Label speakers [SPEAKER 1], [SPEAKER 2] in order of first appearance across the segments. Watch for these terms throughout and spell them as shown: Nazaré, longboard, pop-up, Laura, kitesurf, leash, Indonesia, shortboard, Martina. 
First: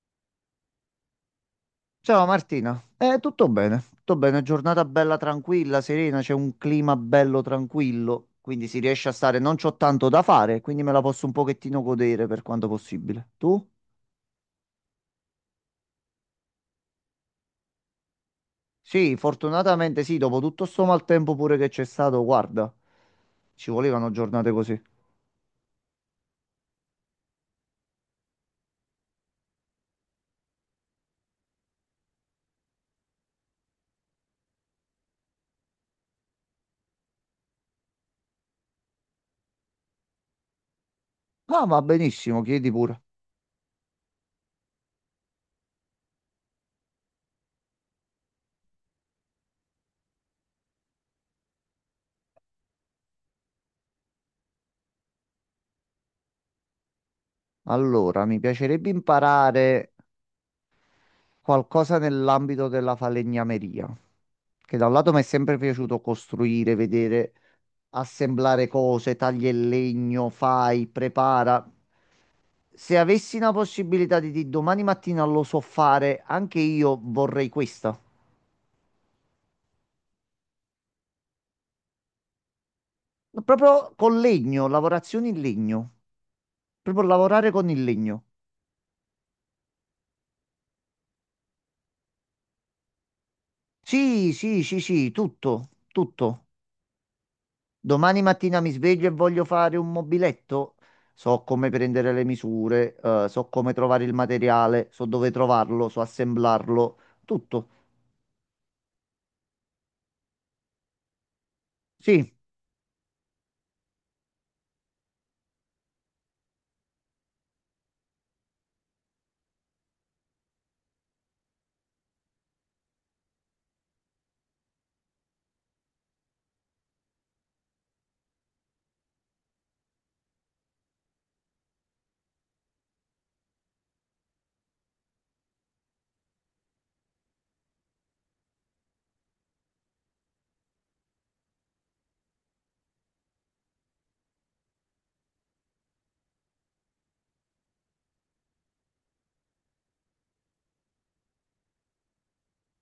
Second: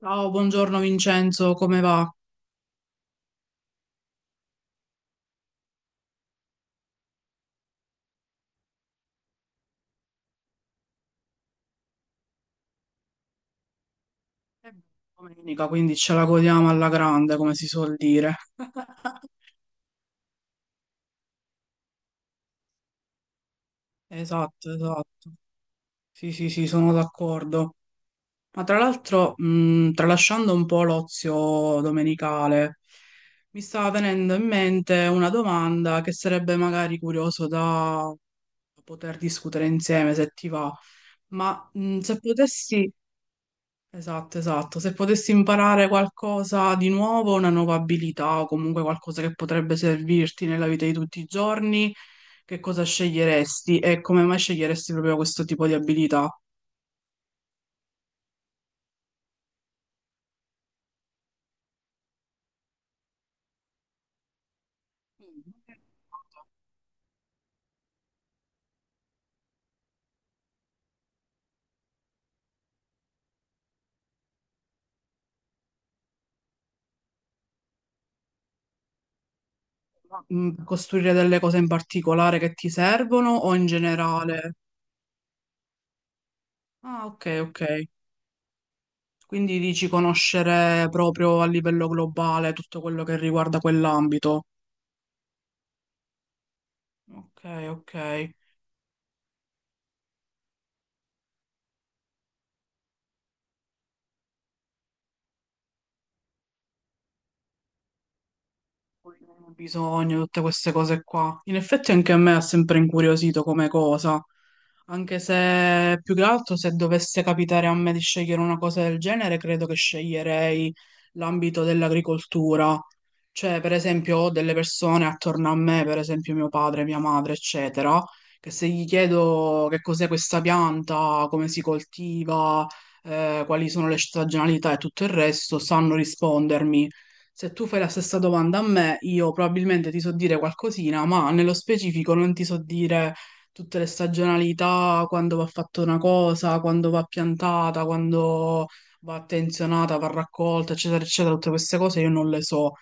[SPEAKER 1] Ciao, buongiorno Vincenzo, come va?
[SPEAKER 2] Ciao Martina, tutto bene, giornata bella tranquilla, serena, c'è un clima bello tranquillo, quindi si riesce a stare, non c'ho tanto da fare, quindi me la posso un pochettino godere per quanto possibile. Tu?
[SPEAKER 1] È domenica, quindi ce la godiamo alla grande, come si suol dire.
[SPEAKER 2] Sì, fortunatamente sì, dopo tutto sto maltempo pure che c'è stato, guarda, ci volevano giornate
[SPEAKER 1] Esatto,
[SPEAKER 2] così.
[SPEAKER 1] esatto. Sì, sì, sì, sono d'accordo. Ma tra l'altro, tralasciando un po' l'ozio domenicale, mi sta venendo in mente una domanda che sarebbe magari curioso da poter discutere insieme, se ti va.
[SPEAKER 2] Ah,
[SPEAKER 1] Ma
[SPEAKER 2] va
[SPEAKER 1] se
[SPEAKER 2] benissimo, chiedi
[SPEAKER 1] potessi,
[SPEAKER 2] pure.
[SPEAKER 1] Esatto, esatto. Se potessi imparare qualcosa di nuovo, una nuova abilità o comunque qualcosa che potrebbe servirti nella vita di tutti i giorni, che cosa sceglieresti e come mai sceglieresti proprio questo tipo di abilità?
[SPEAKER 2] Allora, mi piacerebbe imparare qualcosa nell'ambito della falegnameria, che da un lato mi è sempre piaciuto costruire, vedere, assemblare cose, tagli il legno, fai, prepara. Se avessi una possibilità di dire domani mattina lo so fare, anche io vorrei questa.
[SPEAKER 1] Costruire delle cose in particolare che ti servono o in
[SPEAKER 2] Proprio con
[SPEAKER 1] generale?
[SPEAKER 2] legno, lavorazioni in legno.
[SPEAKER 1] Ah,
[SPEAKER 2] Proprio
[SPEAKER 1] ok,
[SPEAKER 2] lavorare
[SPEAKER 1] ok.
[SPEAKER 2] con il legno.
[SPEAKER 1] Quindi dici conoscere proprio a livello globale tutto quello che riguarda
[SPEAKER 2] Sì,
[SPEAKER 1] quell'ambito.
[SPEAKER 2] sì, sì, sì, tutto, tutto.
[SPEAKER 1] Ok, ok.
[SPEAKER 2] Domani mattina mi sveglio e voglio fare un mobiletto. So come prendere le misure, so come trovare il materiale, so dove trovarlo, so assemblarlo, tutto.
[SPEAKER 1] Un bisogno, tutte queste cose qua. In effetti anche a
[SPEAKER 2] Sì,
[SPEAKER 1] me ha sempre incuriosito come cosa, anche se più che altro se dovesse capitare a me di scegliere una cosa del genere, credo che sceglierei l'ambito dell'agricoltura. Cioè, per esempio, ho delle persone attorno a me, per esempio mio padre, mia madre, eccetera, che se gli chiedo che cos'è questa pianta, come si coltiva, quali sono le stagionalità e tutto il resto, sanno rispondermi. Se tu fai la stessa domanda a me, io probabilmente ti so dire qualcosina, ma nello specifico non ti so dire tutte le stagionalità, quando va fatta una cosa, quando va piantata, quando va attenzionata, va raccolta, eccetera, eccetera, tutte queste cose io non le so.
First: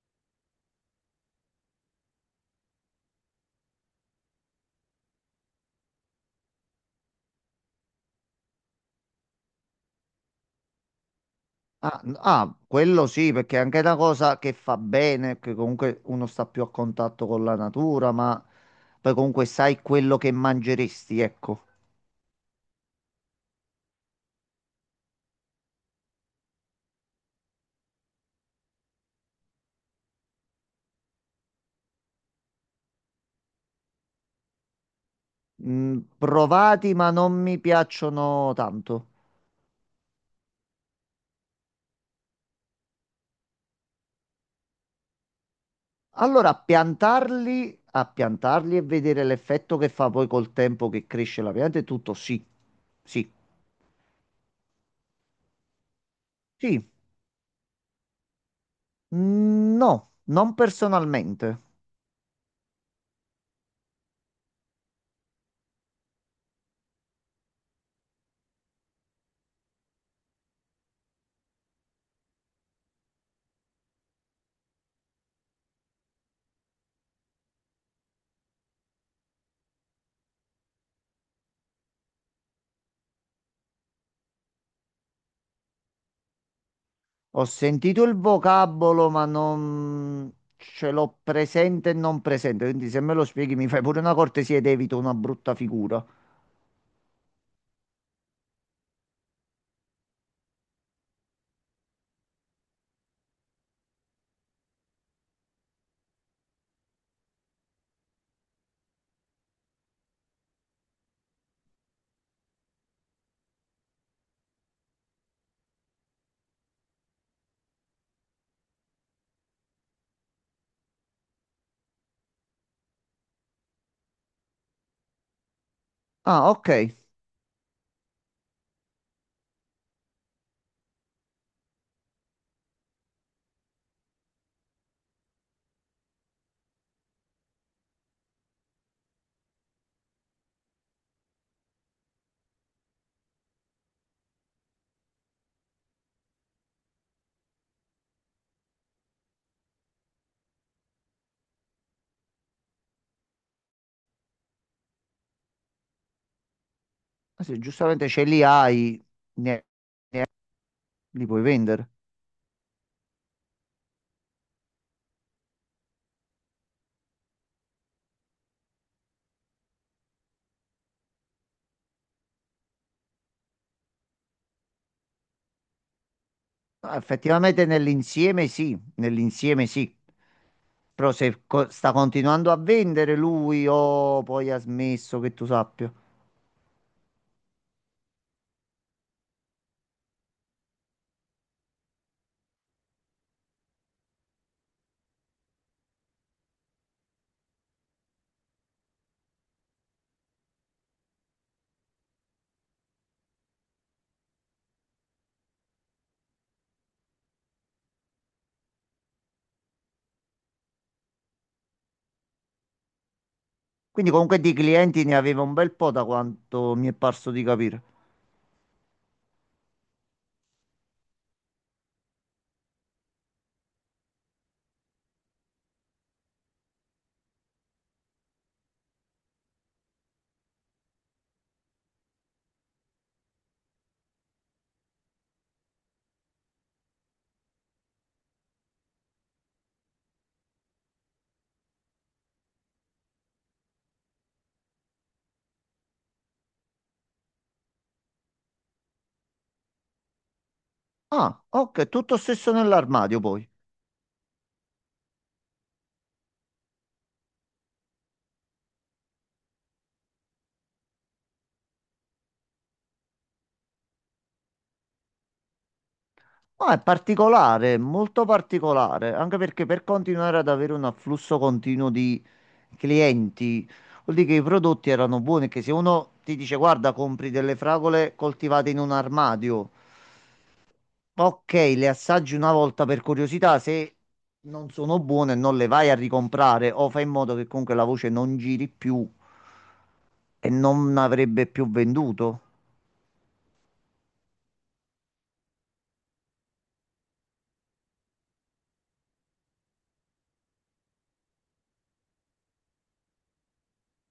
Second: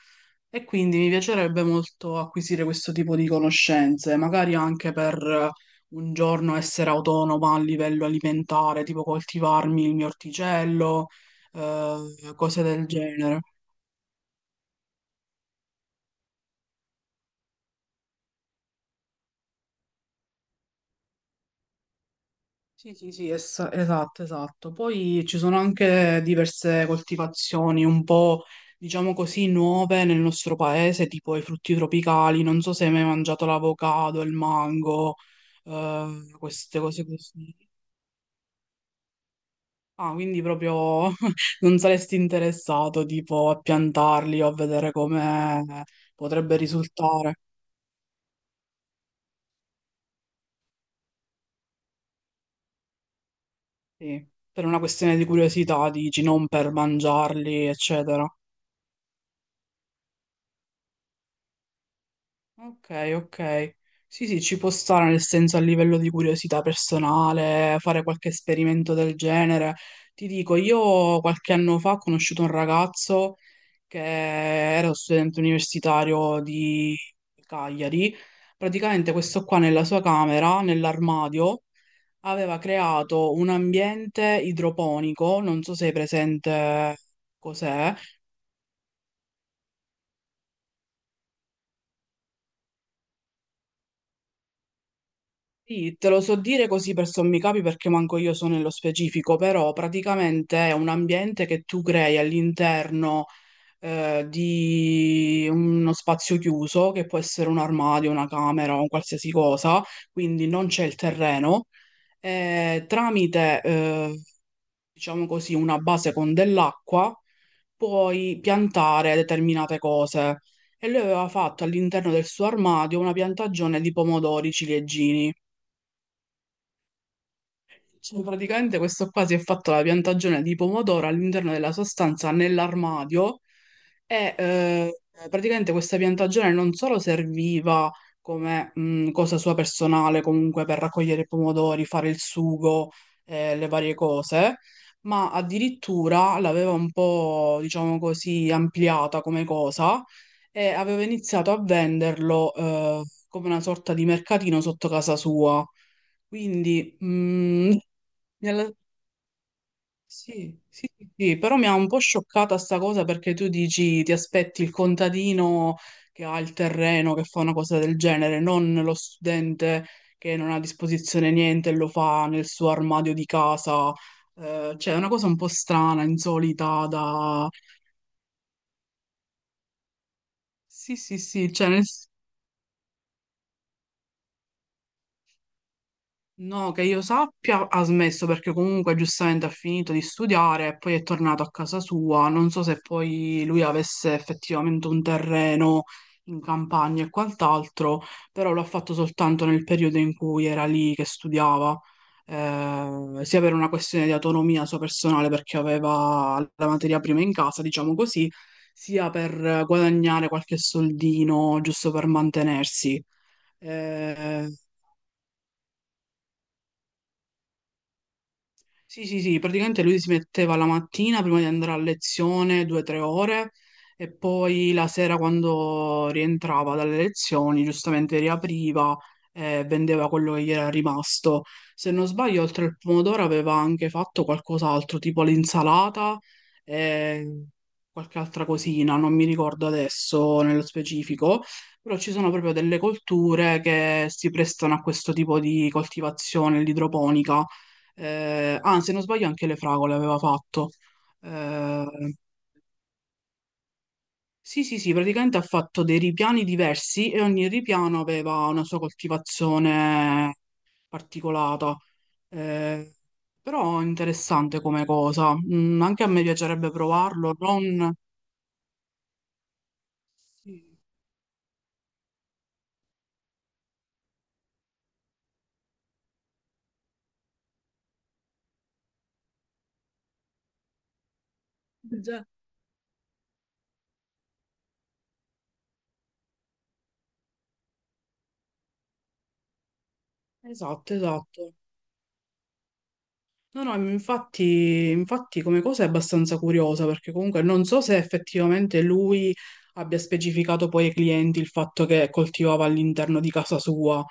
[SPEAKER 1] E quindi mi piacerebbe molto acquisire questo tipo di conoscenze, magari anche per un giorno essere autonoma a livello alimentare, tipo coltivarmi il mio orticello, cose del
[SPEAKER 2] quello sì,
[SPEAKER 1] genere.
[SPEAKER 2] perché è anche una cosa che fa bene, che comunque uno sta più a contatto con la natura, ma poi comunque sai quello che mangeresti, ecco.
[SPEAKER 1] Sì, sì, sì, esatto, esatto. Poi ci sono anche diverse coltivazioni un po', diciamo così, nuove nel nostro paese, tipo i frutti tropicali. Non so se hai mai mangiato l'avocado, il mango,
[SPEAKER 2] Mm,
[SPEAKER 1] Queste
[SPEAKER 2] provati,
[SPEAKER 1] cose
[SPEAKER 2] ma non
[SPEAKER 1] così.
[SPEAKER 2] mi piacciono tanto.
[SPEAKER 1] Ah, quindi proprio non saresti interessato, tipo, a piantarli o a vedere come
[SPEAKER 2] Allora,
[SPEAKER 1] potrebbe risultare.
[SPEAKER 2] a piantarli e vedere l'effetto che fa poi col tempo che cresce la pianta e tutto, sì, sì,
[SPEAKER 1] Sì, per una questione di curiosità, dici, non per
[SPEAKER 2] sì.
[SPEAKER 1] mangiarli, eccetera.
[SPEAKER 2] Mm, no, non personalmente.
[SPEAKER 1] Ok, ok. Sì, sì, ci può stare nel senso a livello di curiosità personale, fare qualche esperimento del genere. Ti dico, io qualche anno fa ho conosciuto un ragazzo che era studente universitario di Cagliari. Praticamente questo qua nella sua camera, nell'armadio, aveva creato un ambiente idroponico, non so se è presente
[SPEAKER 2] Ho
[SPEAKER 1] cos'è.
[SPEAKER 2] sentito il vocabolo, ma non ce l'ho presente e non presente, quindi se me lo spieghi mi fai pure una cortesia ed evito una brutta
[SPEAKER 1] Sì,
[SPEAKER 2] figura.
[SPEAKER 1] te lo so dire così per sommi capi perché manco io so nello specifico, però praticamente è un ambiente che tu crei all'interno di uno spazio chiuso, che può essere un armadio, una camera o un qualsiasi cosa, quindi non c'è il terreno, e tramite, diciamo così, una base con dell'acqua puoi piantare determinate cose. E lui aveva fatto all'interno del suo armadio una piantagione di pomodori ciliegini.
[SPEAKER 2] Ah, ok.
[SPEAKER 1] Cioè, praticamente questo qua si è fatto la piantagione di pomodoro all'interno della sua stanza nell'armadio e praticamente questa piantagione non solo serviva come cosa sua personale, comunque per raccogliere i pomodori, fare il sugo, le varie cose, ma addirittura l'aveva un po', diciamo così, ampliata come cosa e aveva iniziato a venderlo come una sorta di mercatino sotto casa sua. Quindi,
[SPEAKER 2] Se giustamente ce li
[SPEAKER 1] Nella-
[SPEAKER 2] hai, ne-
[SPEAKER 1] Sì, sì, sì,
[SPEAKER 2] li
[SPEAKER 1] sì,
[SPEAKER 2] puoi
[SPEAKER 1] però mi ha
[SPEAKER 2] vendere.
[SPEAKER 1] un po' scioccata sta cosa perché tu dici ti aspetti il contadino che ha il terreno, che fa una cosa del genere, non lo studente che non ha a disposizione niente e lo fa nel suo armadio di casa. Cioè, è una cosa un po' strana, insolita
[SPEAKER 2] Ah,
[SPEAKER 1] da...
[SPEAKER 2] effettivamente nell'insieme sì, nell'insieme sì.
[SPEAKER 1] Sì,
[SPEAKER 2] Però
[SPEAKER 1] sì,
[SPEAKER 2] se
[SPEAKER 1] sì,
[SPEAKER 2] co-
[SPEAKER 1] cioè,
[SPEAKER 2] sta continuando a vendere lui o poi ha smesso, che tu sappia?
[SPEAKER 1] no, che io sappia, ha smesso perché comunque giustamente ha finito di studiare e poi è tornato a casa sua. Non so se poi lui avesse effettivamente un terreno in campagna e quant'altro, però l'ha fatto soltanto nel periodo in cui era lì che studiava, sia per una questione di autonomia sua personale perché aveva la materia prima in casa, diciamo così, sia per guadagnare qualche soldino giusto per mantenersi.
[SPEAKER 2] Quindi comunque
[SPEAKER 1] Eh,
[SPEAKER 2] di clienti ne aveva un bel po', da quanto mi è parso di capire.
[SPEAKER 1] Sì, sì, sì, praticamente lui si metteva la mattina prima di andare a lezione 2 o 3 ore e poi la sera quando rientrava dalle lezioni giustamente riapriva e vendeva quello che gli era rimasto. Se non sbaglio, oltre al pomodoro aveva anche fatto qualcos'altro, tipo l'insalata e qualche altra cosina, non mi ricordo adesso nello specifico, però ci sono proprio delle colture che si prestano a questo tipo di coltivazione, l'idroponica se non sbaglio anche le fragole aveva fatto.
[SPEAKER 2] Ah, ok,
[SPEAKER 1] Eh,
[SPEAKER 2] tutto stesso nell'armadio poi.
[SPEAKER 1] sì, sì, sì, praticamente ha fatto dei ripiani diversi e ogni ripiano aveva una sua coltivazione particolata. Eh, Però interessante come cosa. Anche a me piacerebbe
[SPEAKER 2] Ah, è
[SPEAKER 1] provarlo,
[SPEAKER 2] particolare,
[SPEAKER 1] non...
[SPEAKER 2] molto particolare, anche perché per continuare ad avere
[SPEAKER 1] Sì,
[SPEAKER 2] un afflusso continuo di clienti, vuol dire che i prodotti erano buoni, che se uno ti dice guarda, compri delle fragole coltivate in un armadio. Ok, le
[SPEAKER 1] già.
[SPEAKER 2] assaggi una volta per curiosità, se non sono buone non le vai a ricomprare o fai in modo che comunque la voce non giri più e
[SPEAKER 1] Esatto,
[SPEAKER 2] non avrebbe
[SPEAKER 1] esatto.
[SPEAKER 2] più venduto.
[SPEAKER 1] No, no, infatti, infatti come cosa è abbastanza curiosa perché comunque non so se effettivamente lui abbia specificato poi ai clienti il fatto che coltivava all'interno di casa sua,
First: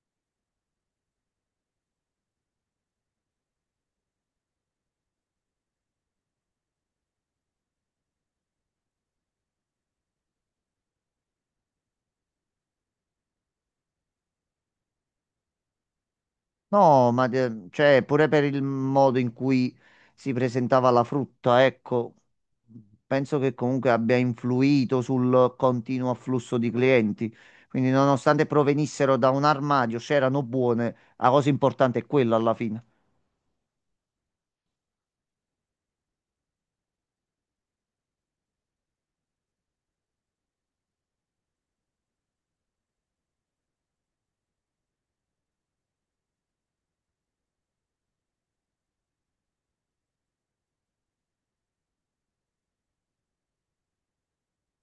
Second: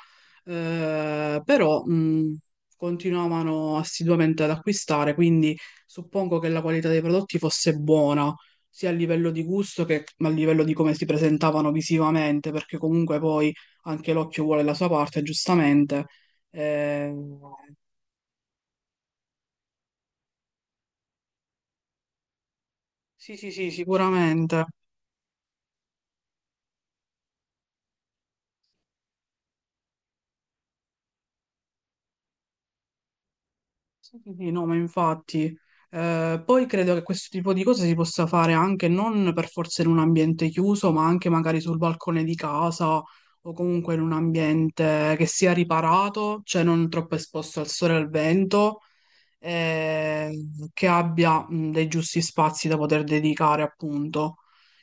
[SPEAKER 1] però continuavano assiduamente ad acquistare, quindi suppongo che la qualità dei prodotti fosse buona, sia a livello di gusto che a livello di come si presentavano visivamente, perché comunque poi anche l'occhio vuole la sua parte, giustamente.
[SPEAKER 2] No,
[SPEAKER 1] Eh,
[SPEAKER 2] ma de- cioè pure per il modo in cui si presentava la frutta, ecco, penso
[SPEAKER 1] Sì, sì,
[SPEAKER 2] che
[SPEAKER 1] sì,
[SPEAKER 2] comunque abbia
[SPEAKER 1] sicuramente.
[SPEAKER 2] influito sul continuo afflusso di clienti. Quindi nonostante provenissero da un armadio, c'erano buone, la cosa importante è quella alla fine.
[SPEAKER 1] Sì, sì, sì, no, ma infatti. Poi credo che questo tipo di cose si possa fare anche non per forza in un ambiente chiuso, ma anche magari sul balcone di casa o comunque in un ambiente che sia riparato, cioè non troppo esposto al sole e al vento, eh, che abbia dei giusti spazi da poter dedicare, appunto.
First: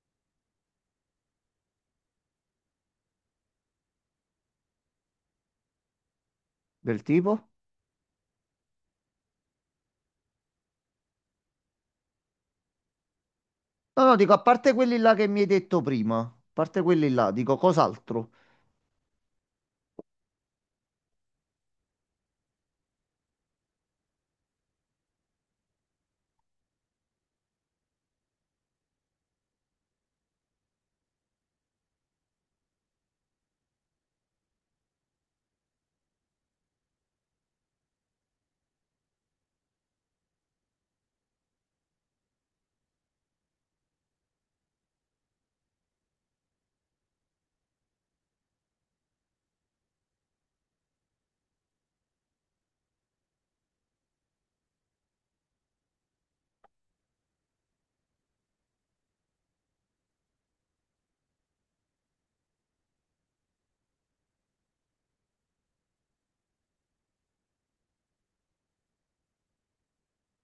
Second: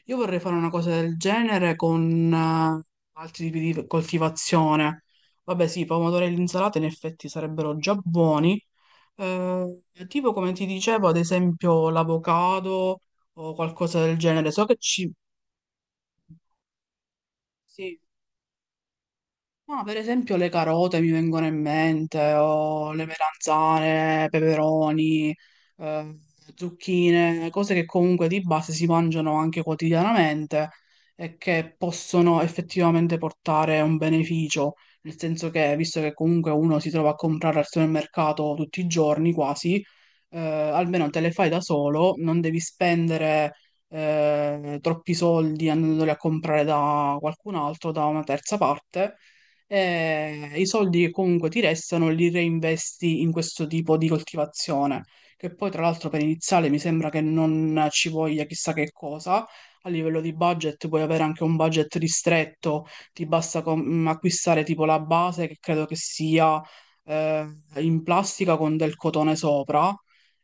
[SPEAKER 1] Io vorrei fare una cosa del genere con altri tipi di coltivazione. Vabbè, sì, i pomodori e l'insalata in
[SPEAKER 2] Del
[SPEAKER 1] effetti
[SPEAKER 2] tipo?
[SPEAKER 1] sarebbero già buoni. Eh, tipo come ti dicevo, ad esempio l'avocado o qualcosa
[SPEAKER 2] No, no,
[SPEAKER 1] del
[SPEAKER 2] dico, a
[SPEAKER 1] genere. So
[SPEAKER 2] parte
[SPEAKER 1] che
[SPEAKER 2] quelli
[SPEAKER 1] ci...
[SPEAKER 2] là che mi hai detto prima, a parte quelli là, dico
[SPEAKER 1] sì.
[SPEAKER 2] cos'altro?
[SPEAKER 1] Ma per esempio le carote mi vengono in mente, o le melanzane, peperoni, eh, zucchine, cose che comunque di base si mangiano anche quotidianamente e che possono effettivamente portare un beneficio, nel senso che visto che comunque uno si trova a comprare al supermercato tutti i giorni quasi, almeno te le fai da solo, non devi spendere troppi soldi andandoli a comprare da qualcun altro, da una terza parte e i soldi che comunque ti restano li reinvesti in questo tipo di coltivazione, che poi tra l'altro per iniziale mi sembra che non ci voglia chissà che cosa. A livello di budget puoi avere anche un budget ristretto, ti basta acquistare tipo la base che credo che sia eh, in plastica con del cotone sopra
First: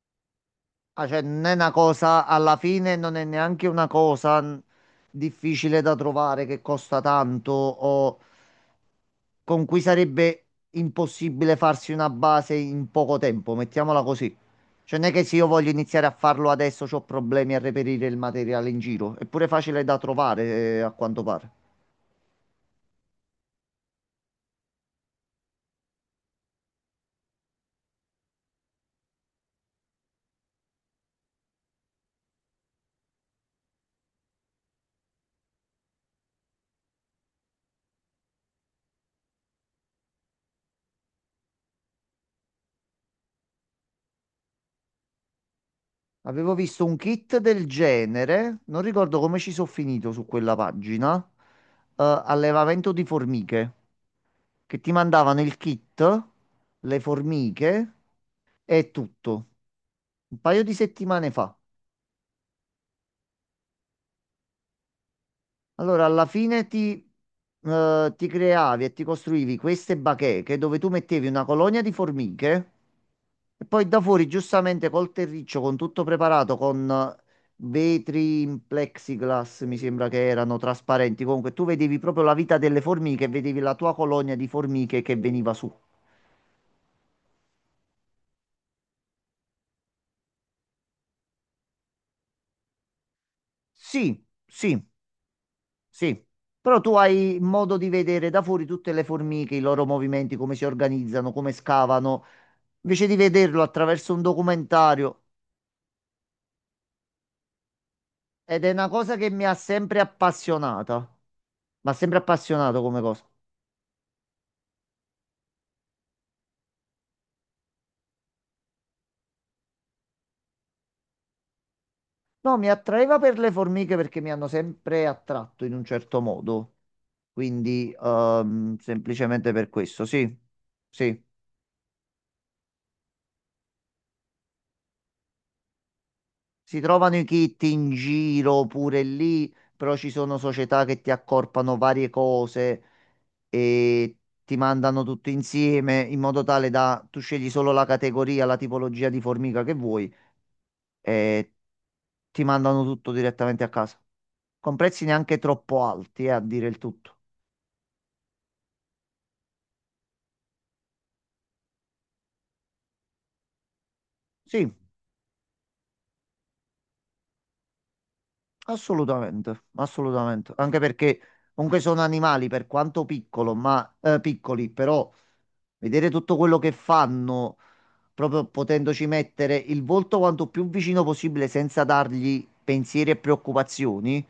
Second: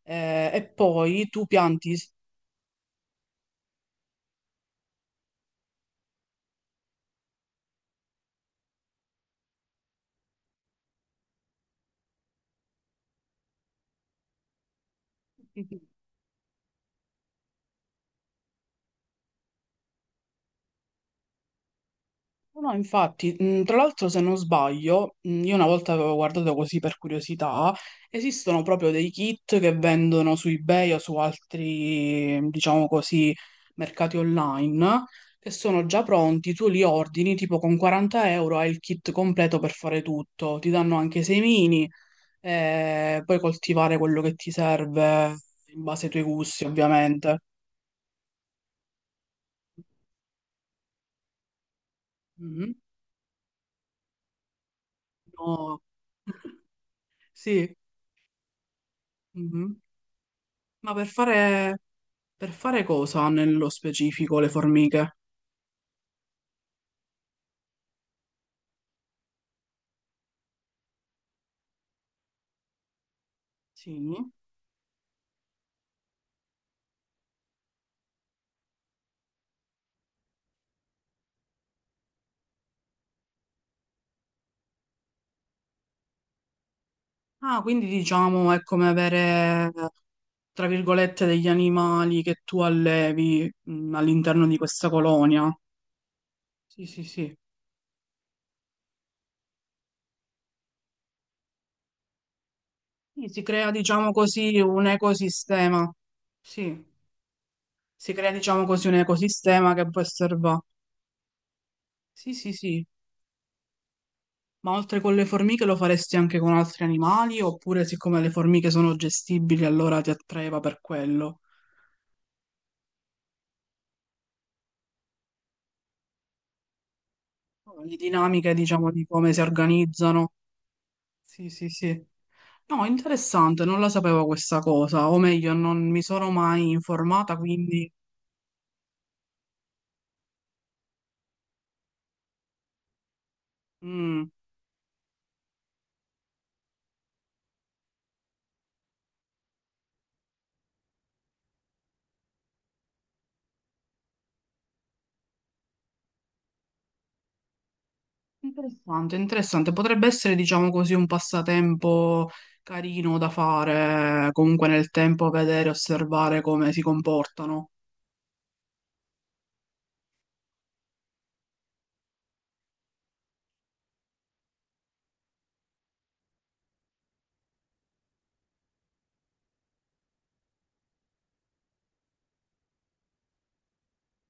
[SPEAKER 1] e
[SPEAKER 2] Ah, cioè,
[SPEAKER 1] poi
[SPEAKER 2] non
[SPEAKER 1] tu
[SPEAKER 2] è una
[SPEAKER 1] pianti.
[SPEAKER 2] cosa, alla fine non è neanche una cosa difficile da trovare che costa tanto o con cui sarebbe impossibile farsi una base in poco tempo, mettiamola così. Cioè, non è che se io voglio iniziare a farlo adesso ho problemi a reperire il materiale in giro, è pure facile da trovare, a quanto pare.
[SPEAKER 1] No, infatti, tra l'altro se non sbaglio, io una volta avevo guardato così per curiosità, esistono proprio dei kit che vendono su eBay o su altri, diciamo così, mercati online, che sono già pronti, tu li ordini, tipo con 40 euro hai il kit completo per fare tutto, ti danno anche i semini, e puoi coltivare quello che ti serve in base ai tuoi
[SPEAKER 2] Avevo
[SPEAKER 1] gusti,
[SPEAKER 2] visto un kit
[SPEAKER 1] ovviamente.
[SPEAKER 2] del genere, non ricordo come ci sono finito su quella pagina,
[SPEAKER 1] Mhm.
[SPEAKER 2] allevamento di formiche, che ti mandavano il
[SPEAKER 1] No.
[SPEAKER 2] kit, le
[SPEAKER 1] Sì,
[SPEAKER 2] formiche e tutto,
[SPEAKER 1] mhm.
[SPEAKER 2] un paio di
[SPEAKER 1] Ma per
[SPEAKER 2] settimane fa.
[SPEAKER 1] fare... Per fare cosa nello specifico le formiche?
[SPEAKER 2] Allora, ti creavi e ti costruivi queste bacheche dove tu mettevi una colonia di formiche. E poi da fuori,
[SPEAKER 1] Sì.
[SPEAKER 2] giustamente col terriccio, con tutto preparato, con vetri in plexiglass, mi sembra che erano trasparenti. Comunque, tu vedevi proprio la vita delle formiche, vedevi la tua colonia di formiche che veniva su.
[SPEAKER 1] Ah, quindi diciamo è come avere, tra virgolette, degli animali che tu allevi
[SPEAKER 2] Sì,
[SPEAKER 1] all'interno di
[SPEAKER 2] sì,
[SPEAKER 1] questa colonia.
[SPEAKER 2] sì. Però
[SPEAKER 1] Sì,
[SPEAKER 2] tu
[SPEAKER 1] sì, sì.
[SPEAKER 2] hai modo di vedere da fuori tutte le formiche, i loro movimenti, come si organizzano, come scavano, invece di
[SPEAKER 1] Sì, si
[SPEAKER 2] vederlo
[SPEAKER 1] crea, diciamo
[SPEAKER 2] attraverso un
[SPEAKER 1] così, un
[SPEAKER 2] documentario.
[SPEAKER 1] ecosistema. Sì, si crea,
[SPEAKER 2] Ed
[SPEAKER 1] diciamo
[SPEAKER 2] è una
[SPEAKER 1] così, un
[SPEAKER 2] cosa che mi ha
[SPEAKER 1] ecosistema che
[SPEAKER 2] sempre
[SPEAKER 1] può osservare.
[SPEAKER 2] appassionata. Mi ha sempre
[SPEAKER 1] Sì, sì,
[SPEAKER 2] appassionato
[SPEAKER 1] sì.
[SPEAKER 2] come cosa.
[SPEAKER 1] Ma oltre con le formiche lo faresti anche con altri animali? Oppure siccome le formiche sono gestibili, allora ti attraeva per quello?
[SPEAKER 2] No, mi attraeva per le formiche perché mi hanno sempre attratto in un certo modo, quindi
[SPEAKER 1] Le dinamiche, diciamo, di come si
[SPEAKER 2] semplicemente per questo,
[SPEAKER 1] organizzano.
[SPEAKER 2] sì, sì.
[SPEAKER 1] Sì, sì, sì. No, interessante, non la sapevo questa cosa, o meglio, non mi sono mai
[SPEAKER 2] Si trovano i
[SPEAKER 1] informata,
[SPEAKER 2] kit in
[SPEAKER 1] quindi...
[SPEAKER 2] giro pure lì, però ci sono società che ti accorpano varie cose e
[SPEAKER 1] mm,
[SPEAKER 2] ti mandano tutto insieme in modo tale da tu scegli solo la categoria, la tipologia di formica che vuoi e ti mandano tutto direttamente a casa, con prezzi neanche troppo alti, a dire il tutto.
[SPEAKER 1] interessante, interessante. Potrebbe essere, diciamo così, un passatempo carino da fare, comunque
[SPEAKER 2] Sì.
[SPEAKER 1] nel tempo vedere, osservare come si comportano.
[SPEAKER 2] Assolutamente, assolutamente. Anche perché comunque sono animali per quanto piccolo, ma, piccoli, però vedere tutto quello che fanno, proprio potendoci mettere il volto quanto più vicino possibile senza dargli pensieri e preoccupazioni,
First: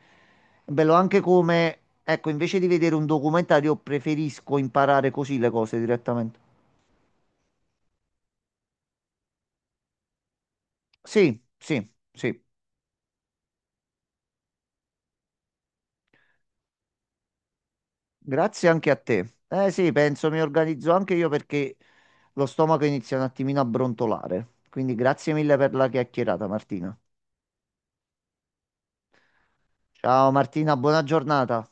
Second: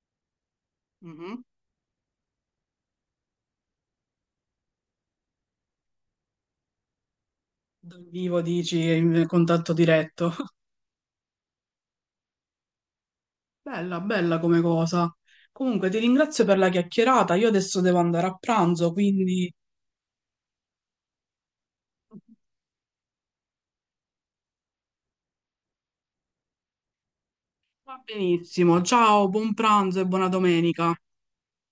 [SPEAKER 2] è bello anche
[SPEAKER 1] Mhm.
[SPEAKER 2] come, ecco, invece di vedere un documentario, preferisco imparare così le cose direttamente.
[SPEAKER 1] Dal vivo dici, in contatto diretto.
[SPEAKER 2] Sì, sì, sì.
[SPEAKER 1] Bella, bella come cosa. Comunque ti ringrazio per la chiacchierata, io adesso devo andare a
[SPEAKER 2] Grazie anche
[SPEAKER 1] pranzo,
[SPEAKER 2] a te.
[SPEAKER 1] quindi...
[SPEAKER 2] Eh sì, penso mi organizzo anche io perché lo stomaco inizia un attimino a brontolare. Quindi grazie mille per la chiacchierata, Martina.
[SPEAKER 1] Va benissimo, ciao, buon pranzo e buona
[SPEAKER 2] Ciao Martina,
[SPEAKER 1] domenica.
[SPEAKER 2] buona giornata.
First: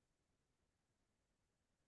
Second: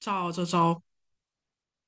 [SPEAKER 1] Ciao, ciao, ciao.